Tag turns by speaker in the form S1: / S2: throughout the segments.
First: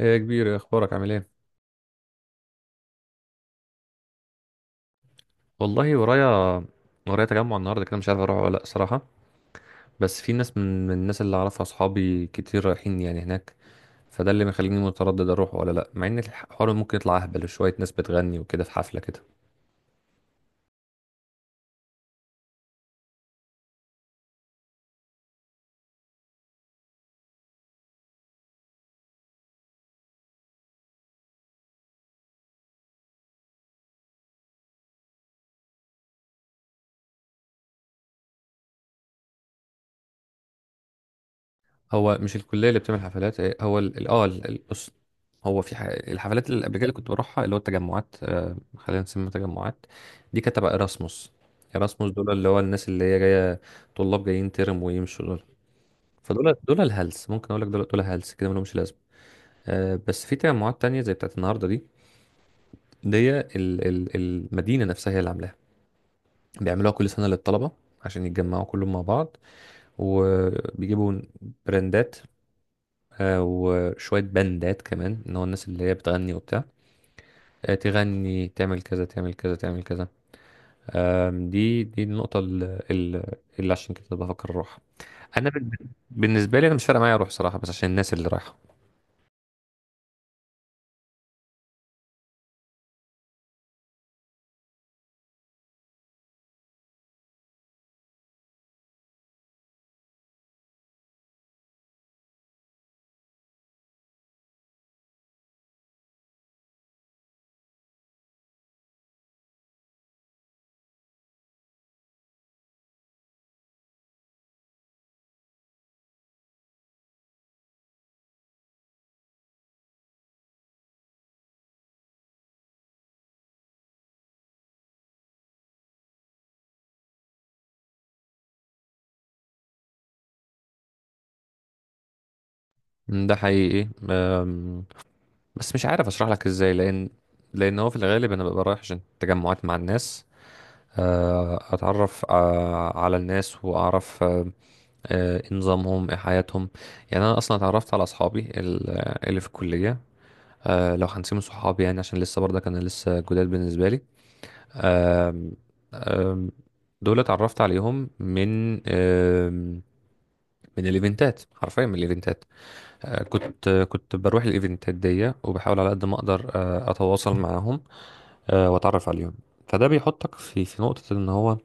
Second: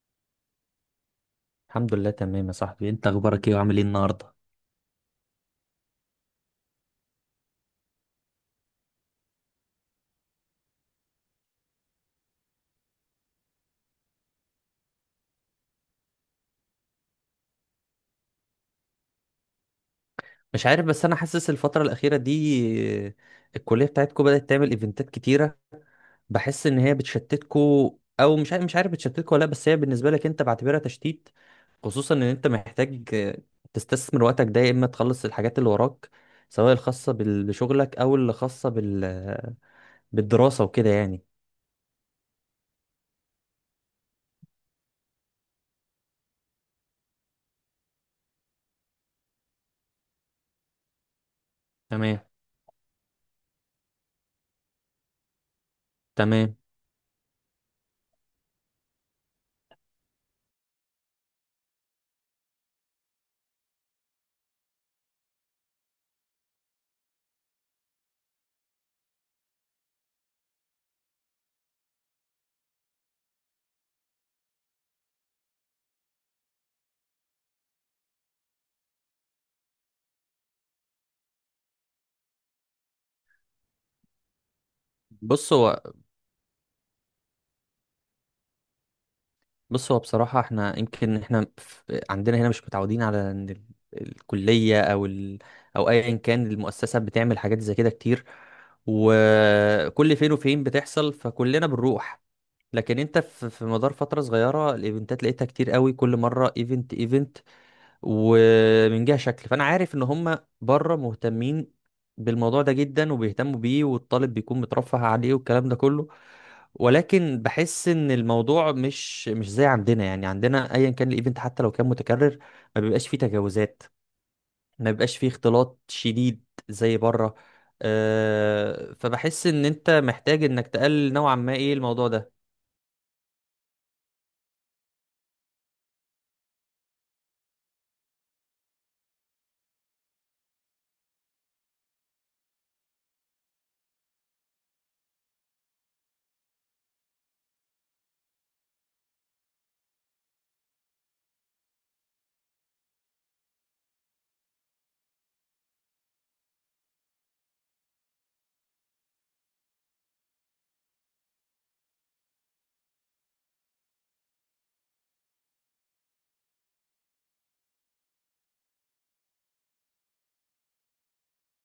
S1: ايه يا كبير، إيه اخبارك؟ عامل ايه؟
S2: الحمد لله تمام يا صاحبي، انت اخبارك ايه وعامل ايه النهارده؟
S1: والله ورايا. ورايا تجمع النهارده كده، مش عارف اروح ولا لا صراحه. بس في ناس من الناس اللي اعرفها، اصحابي كتير رايحين يعني هناك. فده اللي مخليني متردد اروح ولا لا، مع ان الحوار ممكن يطلع اهبل شويه، ناس بتغني وكده في حفله كده.
S2: مش عارف بس انا حاسس الفتره الاخيره دي الكليه بتاعتكو بدات تعمل ايفنتات كتيره. بحس ان هي بتشتتكو، او مش عارف بتشتتكو ولا لا، بس هي بالنسبه لك انت بعتبرها تشتيت. خصوصا ان انت محتاج تستثمر وقتك ده، يا اما تخلص الحاجات اللي وراك سواء الخاصه بشغلك او اللي خاصه بالدراسه وكده يعني.
S1: هو مش الكليه اللي بتعمل حفلات إيه، هو بص. هو في الحفلات اللي قبل كده اللي كنت بروحها، اللي هو التجمعات، خلينا نسميها تجمعات. دي كانت تبع ايراسموس. ايراسموس
S2: تمام.
S1: دول اللي هو الناس اللي هي جايه، طلاب جايين ترم ويمشوا. فدول
S2: تمام.
S1: دول الهلس، ممكن اقول لك دول هلس كده ملهمش لازمه. آه، بس في تجمعات تانية زي بتاعت النهارده دي. دي المدينه نفسها هي اللي عاملاها، بيعملوها كل سنه للطلبه عشان يتجمعوا كلهم مع بعض، وبيجيبوا براندات. وشويه بندات كمان، ان هو الناس اللي هي بتغني وبتاع. تغني، تعمل كذا تعمل كذا تعمل كذا. دي النقطه اللي عشان كده بفكر اروح. انا
S2: بص هو
S1: بالنسبه لي، انا مش فارقه معايا اروح صراحه، بس عشان الناس اللي رايحه.
S2: بص هو بصراحة احنا يمكن احنا عندنا هنا مش متعودين على ان الكلية او ال، او ايا كان المؤسسة، بتعمل حاجات زي كده كتير وكل فين وفين بتحصل، فكلنا بنروح. لكن انت في مدار فترة صغيرة الايفنتات لقيتها كتير قوي، كل مرة ايفنت ايفنت. ومن جهة شكل فانا عارف ان هم بره مهتمين بالموضوع ده جدا وبيهتموا بيه، والطالب بيكون مترفه عليه والكلام ده كله. ولكن بحس ان الموضوع مش زي عندنا. يعني عندنا ايا كان الايفنت حتى لو كان متكرر ما بيبقاش فيه تجاوزات، ما بيبقاش فيه اختلاط شديد زي بره. أه، فبحس ان انت محتاج انك تقلل نوعا ما ايه الموضوع ده.
S1: ده حقيقي، بس مش عارف اشرح لك ازاي، لان هو في الغالب انا ببقى رايح عشان تجمعات مع الناس. اتعرف على الناس، واعرف إيه نظامهم، ايه حياتهم. يعني انا اصلا اتعرفت على اصحابي اللي في الكليه. لو هنسيب صحابي يعني، عشان لسه برضه كان لسه جداد بالنسبه لي. آم، آم، دول اتعرفت عليهم من الايفنتات، حرفيا من الايفنتات. كنت بروح الايفنتات دي، وبحاول على قد ما اقدر اتواصل معاهم واتعرف عليهم. فده بيحطك في نقطة، ان هو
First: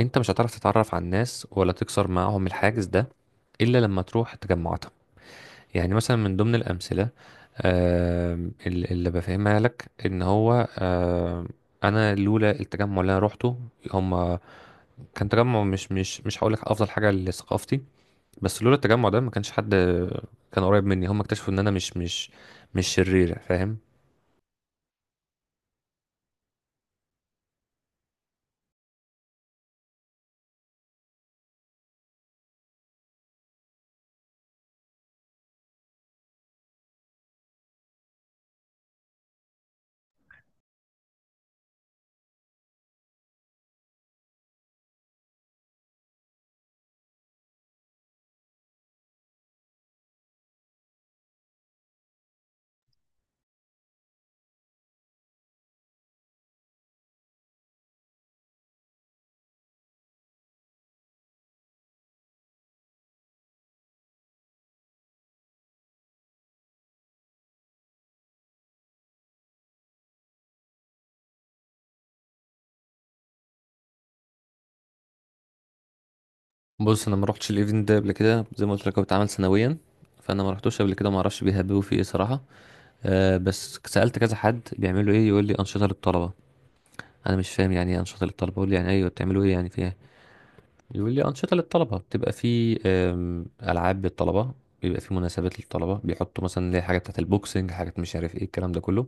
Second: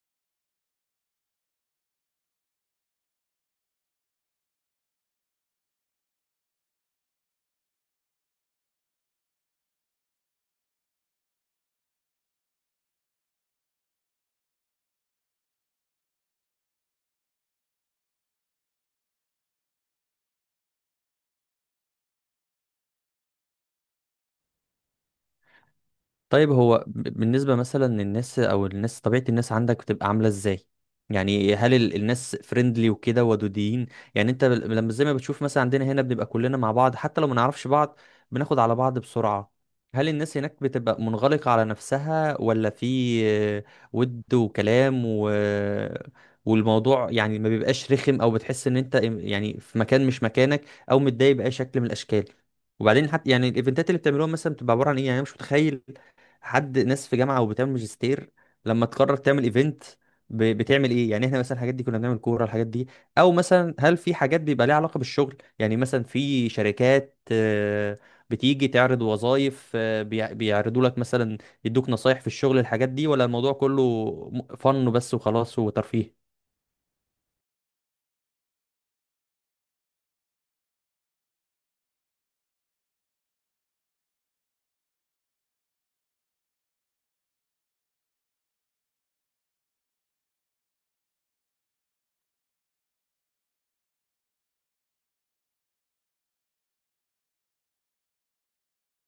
S1: انت مش هتعرف تتعرف على الناس، ولا تكسر معاهم الحاجز ده، الا لما تروح تجمعاتهم. يعني مثلا من ضمن الامثلة، اللي بفهمها لك، ان هو انا لولا التجمع اللي انا روحته، هم كان تجمع مش هقول لك افضل حاجة لثقافتي، بس لولا التجمع ده ما كانش حد كان قريب مني. هم اكتشفوا ان انا مش شرير، فاهم؟
S2: طيب هو بالنسبة مثلا للناس، أو الناس طبيعة الناس عندك بتبقى عاملة إزاي؟ يعني هل الناس فريندلي وكده ودودين؟ يعني أنت لما زي ما بتشوف مثلا عندنا هنا بنبقى كلنا مع بعض حتى لو ما نعرفش بعض بناخد على بعض بسرعة. هل الناس هناك بتبقى منغلقة على نفسها، ولا في ود وكلام والموضوع يعني ما بيبقاش رخم، أو بتحس إن أنت يعني في مكان مش مكانك أو متضايق بأي شكل من الأشكال؟ وبعدين حتى يعني الايفنتات اللي بتعملوها مثلا بتبقى عباره عن ايه؟ يعني انا مش متخيل حد ناس في جامعه وبتعمل ماجستير لما تقرر تعمل ايفنت بتعمل ايه. يعني احنا مثلا الحاجات دي كنا بنعمل كوره الحاجات دي، او مثلا هل في حاجات بيبقى ليها علاقه بالشغل؟ يعني مثلا في شركات بتيجي تعرض وظائف، بيعرضوا لك مثلا يدوك نصايح في الشغل، الحاجات دي، ولا الموضوع كله فن بس وخلاص وترفيه؟
S1: بص، انا ما روحتش الايفنت ده قبل كده، زي ما قلت لك هو بيتعمل سنويا، فانا ما رحتوش قبل كده، ما اعرفش بيهببوا فيه ايه صراحه. بس سالت كذا حد بيعملوا ايه، يقول لي انشطه للطلبه. انا مش فاهم يعني ايه انشطه للطلبه، اقول له يعني ايوه بتعملوا ايه يعني فيها؟ يقول لي انشطه للطلبه بتبقى في العاب للطلبه، بيبقى في مناسبات للطلبه، بيحطوا مثلا اللي هي حاجات بتاعت البوكسنج، حاجات مش عارف ايه الكلام ده كله.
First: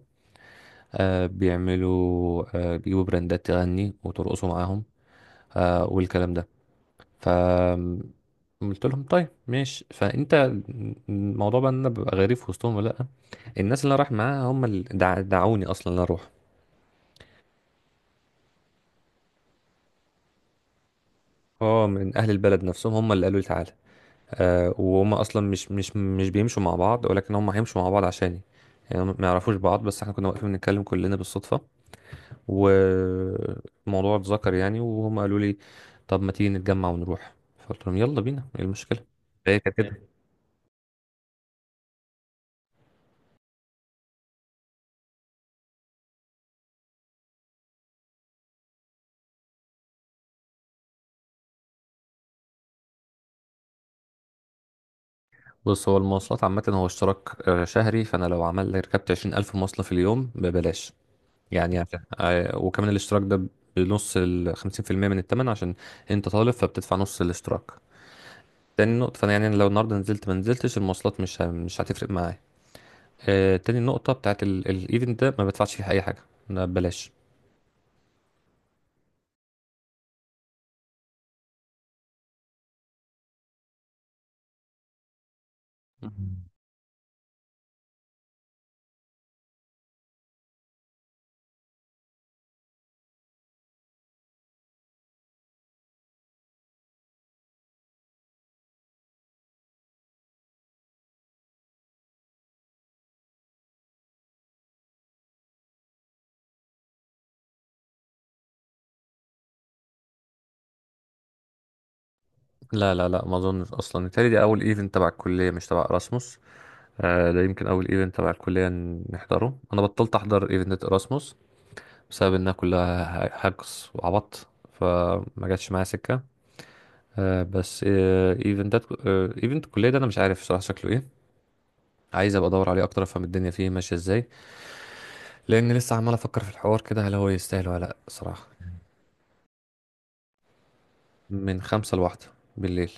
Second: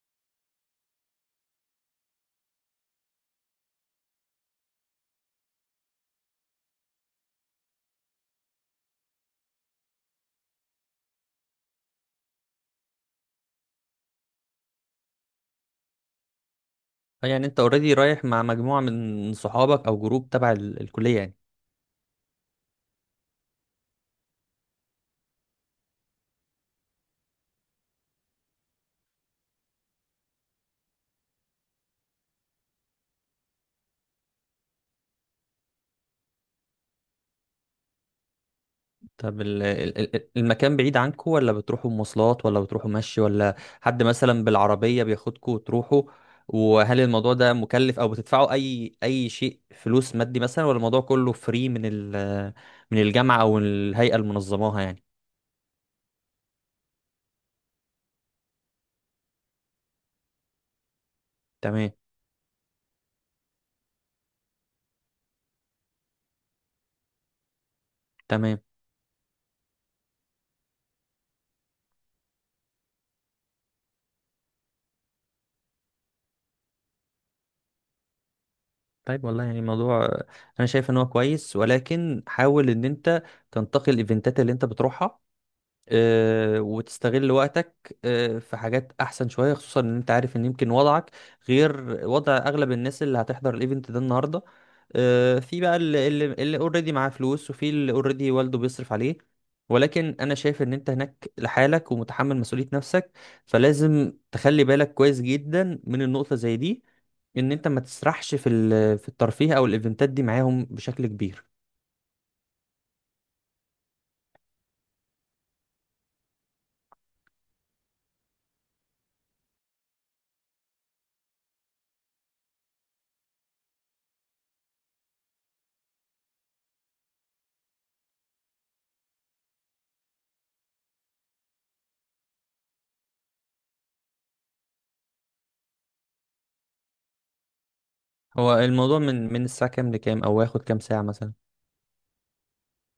S1: بيعملوا، بيجيبوا براندات تغني وترقصوا معاهم، والكلام ده. ف قلت لهم طيب ماشي، فانت الموضوع بقى ان انا ببقى غريب في وسطهم ولا لا؟ الناس اللي أنا رايح معاها هم اللي دعوني اصلا ان أنا اروح.
S2: يعني انت اوريدي رايح مع مجموعه من صحابك او جروب تبع الكليه يعني.
S1: اه من اهل البلد نفسهم، هم اللي قالوا لي تعالى. وهم اصلا مش بيمشوا مع بعض، ولكن هم هيمشوا مع بعض عشاني. يعني هم ما يعرفوش بعض، بس احنا كنا واقفين بنتكلم كلنا بالصدفة والموضوع اتذكر يعني، وهم قالوا لي طب ما تيجي نتجمع ونروح، فقلت لهم يلا بينا ايه المشكلة.
S2: طب
S1: فهي كانت كده.
S2: المكان بعيد عنكم، ولا بتروحوا مواصلات ولا بتروحوا مشي، ولا حد مثلا بالعربية بياخدكم وتروحوا؟ وهل الموضوع ده مكلف او بتدفعوا اي شيء فلوس مادي مثلا، ولا الموضوع كله فري من ال، من الجامعة او الهيئة اللي منظماها يعني؟
S1: بص، هو المواصلات عامة، هو اشتراك شهري، فأنا لو عمل ركبت 20,000 مواصلة في اليوم ببلاش يعني.
S2: تمام.
S1: عشان وكمان الاشتراك ده بنص 50% من التمن، عشان أنت طالب فبتدفع نص الاشتراك.
S2: تمام.
S1: تاني نقطة، فأنا يعني لو النهاردة نزلت ما نزلتش المواصلات مش هتفرق معايا. تاني نقطة بتاعت الايفنت ده، ما بدفعش فيه أي حاجة، ده ببلاش.
S2: طيب، والله يعني الموضوع انا شايف ان هو كويس، ولكن حاول ان انت تنتقي الايفنتات اللي انت بتروحها،
S1: مم.
S2: وتستغل وقتك في حاجات احسن شويه. خصوصا ان انت عارف ان يمكن وضعك غير وضع اغلب الناس اللي هتحضر الايفنت ده النهارده. في بقى اللي اوريدي معاه فلوس، وفي اللي اوريدي والده بيصرف عليه. ولكن انا شايف ان انت هناك لحالك ومتحمل مسؤوليه نفسك، فلازم تخلي بالك كويس جدا من النقطه زي دي، ان انت ما تسرحش في الترفيه او الايفنتات دي معاهم بشكل كبير.
S1: لا لا لا، ما اظنش اصلا، التالي دي اول ايفنت تبع الكليه، مش تبع erasmus. ده يمكن اول ايفنت تبع الكليه نحضره، انا بطلت احضر ايفنت erasmus بسبب انها كلها حجز وعبط، فما جاتش معايا سكه. بس ايفنتات، ايفنت الكليه ده انا مش عارف صراحه شكله ايه، عايز ابقى ادور عليه اكتر، افهم الدنيا فيه ماشيه ازاي، لان لسه عمال افكر في الحوار كده هل هو يستاهل ولا لا صراحه.
S2: هو الموضوع من الساعه كام لكام، او واخد كام ساعه مثلا
S1: من خمسة لواحدة بالليل.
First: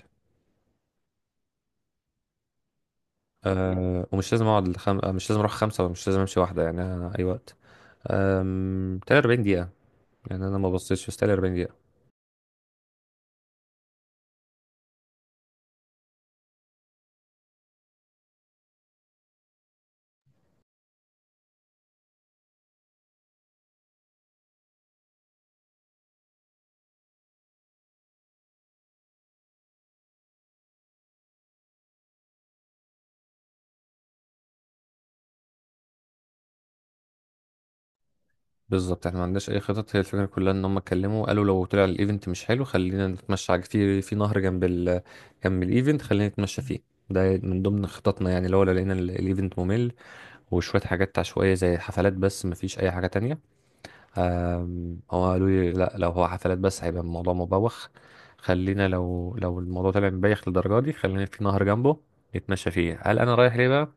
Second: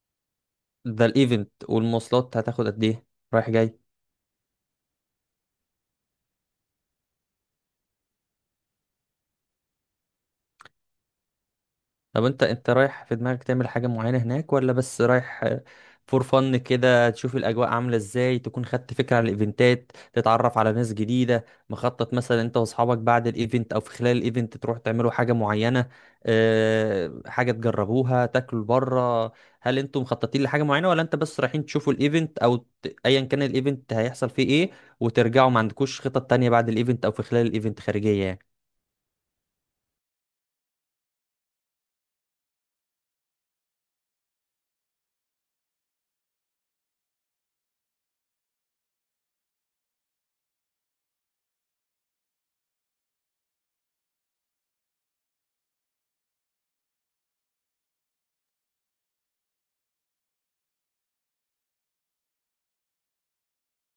S2: ده الايفنت؟ والمواصلات هتاخد قد ايه، رايح جاي؟
S1: ومش لازم اقعد مش لازم اروح خمسة، ومش لازم امشي واحدة، يعني أنا اي وقت. 43 دقيقة، يعني انا ما بصيتش، بس 43 دقيقة.
S2: طب انت رايح في دماغك تعمل حاجة معينة هناك، ولا بس رايح فور فن كده تشوف الاجواء عاملة ازاي، تكون خدت فكرة عن الايفنتات، تتعرف على ناس جديدة؟ مخطط مثلا انت واصحابك بعد الايفنت او في خلال الايفنت تروح تعملوا حاجة معينة، اه حاجة تجربوها، تاكلوا بره؟ هل انتم مخططين لحاجة معينة، ولا انت بس رايحين تشوفوا الايفنت، او ايا كان الايفنت هيحصل فيه ايه وترجعوا، ما عندكوش خطط تانية بعد الايفنت او في خلال الايفنت خارجية يعني؟
S1: بالظبط احنا ما عندناش اي خطط، هي الفكره كلها ان هم اتكلموا قالوا لو طلع الايفنت مش حلو خلينا نتمشى على في نهر جنب الايفنت، خلينا نتمشى فيه. ده من ضمن خططنا، يعني لو لقينا الايفنت ممل وشويه حاجات عشوائيه زي حفلات بس، ما فيش اي حاجه تانية. هو قالوا لي لا لو هو حفلات بس هيبقى الموضوع مبوخ، خلينا لو الموضوع طلع مبايخ للدرجه دي خلينا في نهر جنبه نتمشى فيه. هل انا رايح ليه بقى؟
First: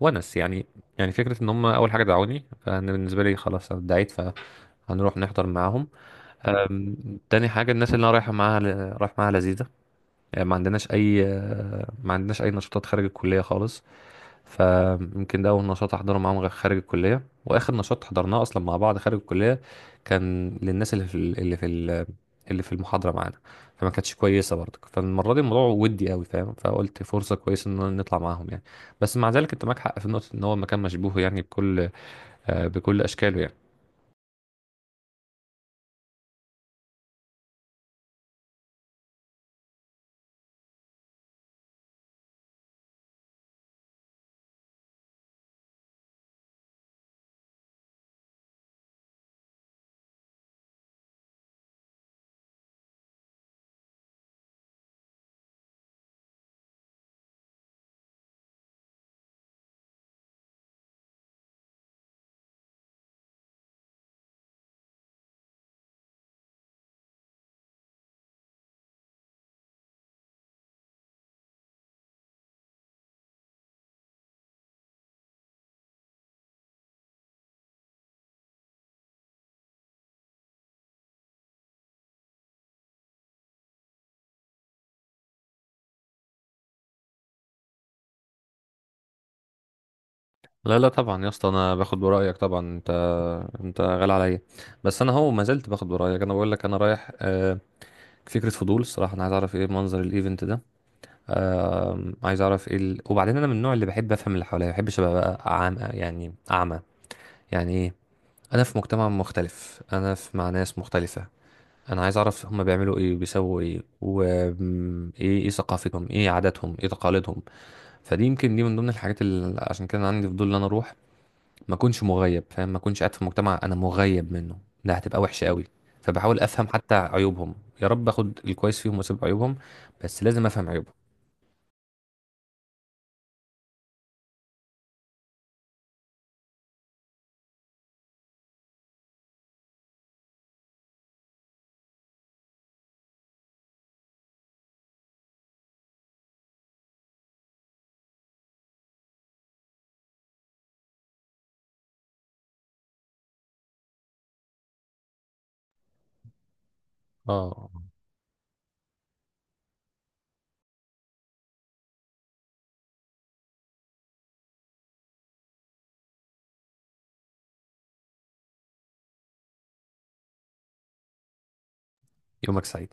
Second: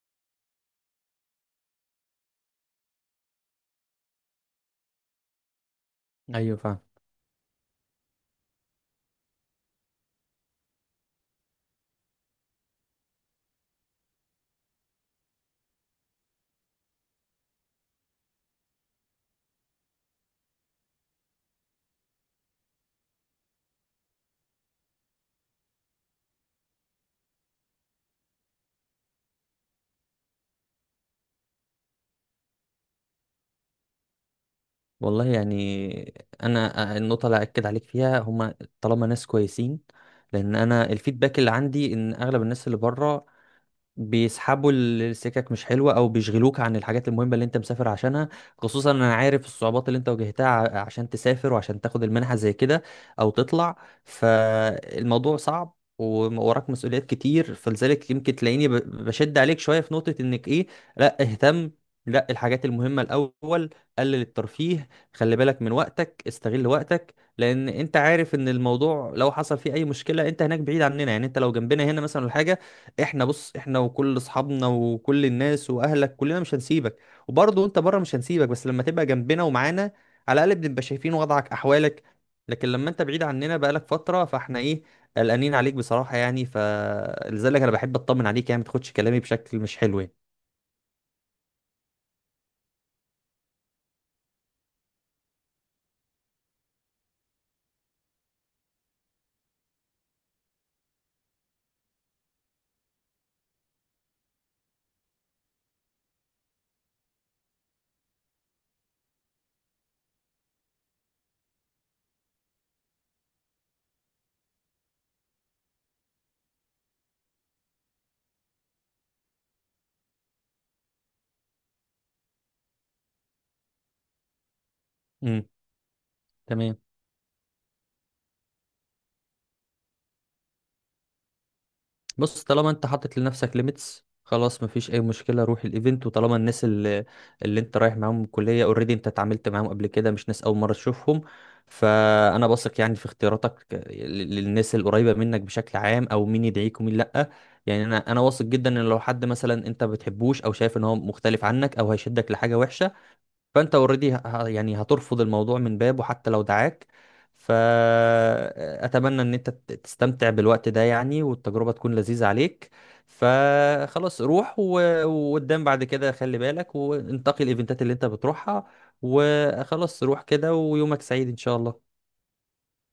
S1: ونس يعني، يعني فكرة ان هم اول حاجة دعوني. فانا بالنسبة لي خلاص أنا اتدعيت فهنروح نحضر معاهم.
S2: ايوه فاهم.
S1: تاني حاجة الناس اللي انا رايح معاها لذيذة. يعني ما عندناش اي نشاطات خارج الكلية خالص. فيمكن ده اول نشاط احضره معاهم خارج الكليه، واخر نشاط حضرناه اصلا مع بعض خارج الكليه كان للناس اللي في المحاضره معانا. فما كانتش كويسه برضه، فالمره دي الموضوع ودي قوي فاهم، فقلت فرصه كويسه ان نطلع معاهم يعني. بس مع ذلك انت معاك حق في نقطه ان هو مكان مشبوه يعني بكل اشكاله يعني.
S2: والله يعني انا النقطه اللي اكد عليك فيها هما، طالما ناس كويسين، لان انا الفيدباك اللي عندي ان اغلب الناس اللي بره بيسحبوا السكك مش حلوة او بيشغلوك عن الحاجات المهمة اللي انت مسافر عشانها. خصوصا انا عارف الصعوبات اللي انت واجهتها عشان تسافر وعشان تاخد المنحة زي كده او تطلع. فالموضوع صعب ووراك مسؤوليات كتير، فلذلك يمكن تلاقيني بشد عليك شوية في نقطة انك ايه، لا اهتم، لا الحاجات المهمة الأول، قلل الترفيه، خلي بالك من وقتك، استغل وقتك. لأن أنت عارف إن الموضوع لو حصل فيه أي مشكلة أنت هناك بعيد عننا. يعني أنت لو جنبنا هنا مثلا الحاجة، احنا بص، احنا وكل اصحابنا وكل الناس واهلك كلنا مش هنسيبك. وبرضه انت بره مش هنسيبك، بس لما تبقى جنبنا ومعانا على الاقل بنبقى شايفين وضعك احوالك. لكن لما انت بعيد عننا بقالك فتره فاحنا ايه، قلقانين عليك بصراحه يعني. فلذلك انا بحب اطمن عليك يعني، ما تاخدش كلامي بشكل مش حلو يعني.
S1: لا لا، طبعا يا اسطى، انا باخد برايك طبعا، انت غالي عليا. بس انا هو ما زلت باخد برايك، انا بقول لك انا رايح فكرة فضول الصراحة، أنا عايز أعرف إيه منظر الإيفنت ده. آه عايز اعرف ايه وبعدين انا من النوع اللي بحب افهم اللي حواليا، ما بحبش ابقى بقى عام يعني، اعمى يعني. ايه، انا في مجتمع مختلف، انا في مع ناس مختلفة. انا عايز اعرف هم بيعملوا ايه، بيسووا ايه، وايه ايه إيه ثقافتهم، ايه عاداتهم، ايه تقاليدهم. فدي يمكن دي من ضمن الحاجات اللي عشان كده أنا عندي فضول ان انا اروح، ما اكونش مغيب، فاهم؟ ما اكونش قاعد في مجتمع انا مغيب منه، ده هتبقى
S2: امم.
S1: وحشة قوي. فبحاول افهم
S2: تمام.
S1: حتى عيوبهم، يا رب اخد الكويس فيهم واسيب عيوبهم، بس لازم افهم عيوبهم.
S2: بص، طالما انت حاطط لنفسك ليميتس خلاص، مفيش اي مشكله، روح الايفنت. وطالما الناس اللي انت رايح معاهم الكليه اوريدي انت اتعاملت معاهم قبل كده، مش ناس اول مره تشوفهم، فانا بثق يعني في اختياراتك للناس القريبه منك بشكل عام، او مين يدعيك ومين لا. يعني انا واثق جدا ان لو حد مثلا انت ما بتحبوش او شايف ان هو مختلف عنك او هيشدك لحاجه وحشه فانت اوريدي يعني هترفض الموضوع من بابه حتى لو دعاك.
S1: اه
S2: فاتمنى ان انت تستمتع بالوقت ده يعني، والتجربة تكون لذيذة عليك. فخلاص روح وقدام بعد كده خلي بالك وانتقي الايفنتات اللي انت بتروحها. وخلاص روح كده، ويومك سعيد ان شاء الله.
S1: يومك سعيد.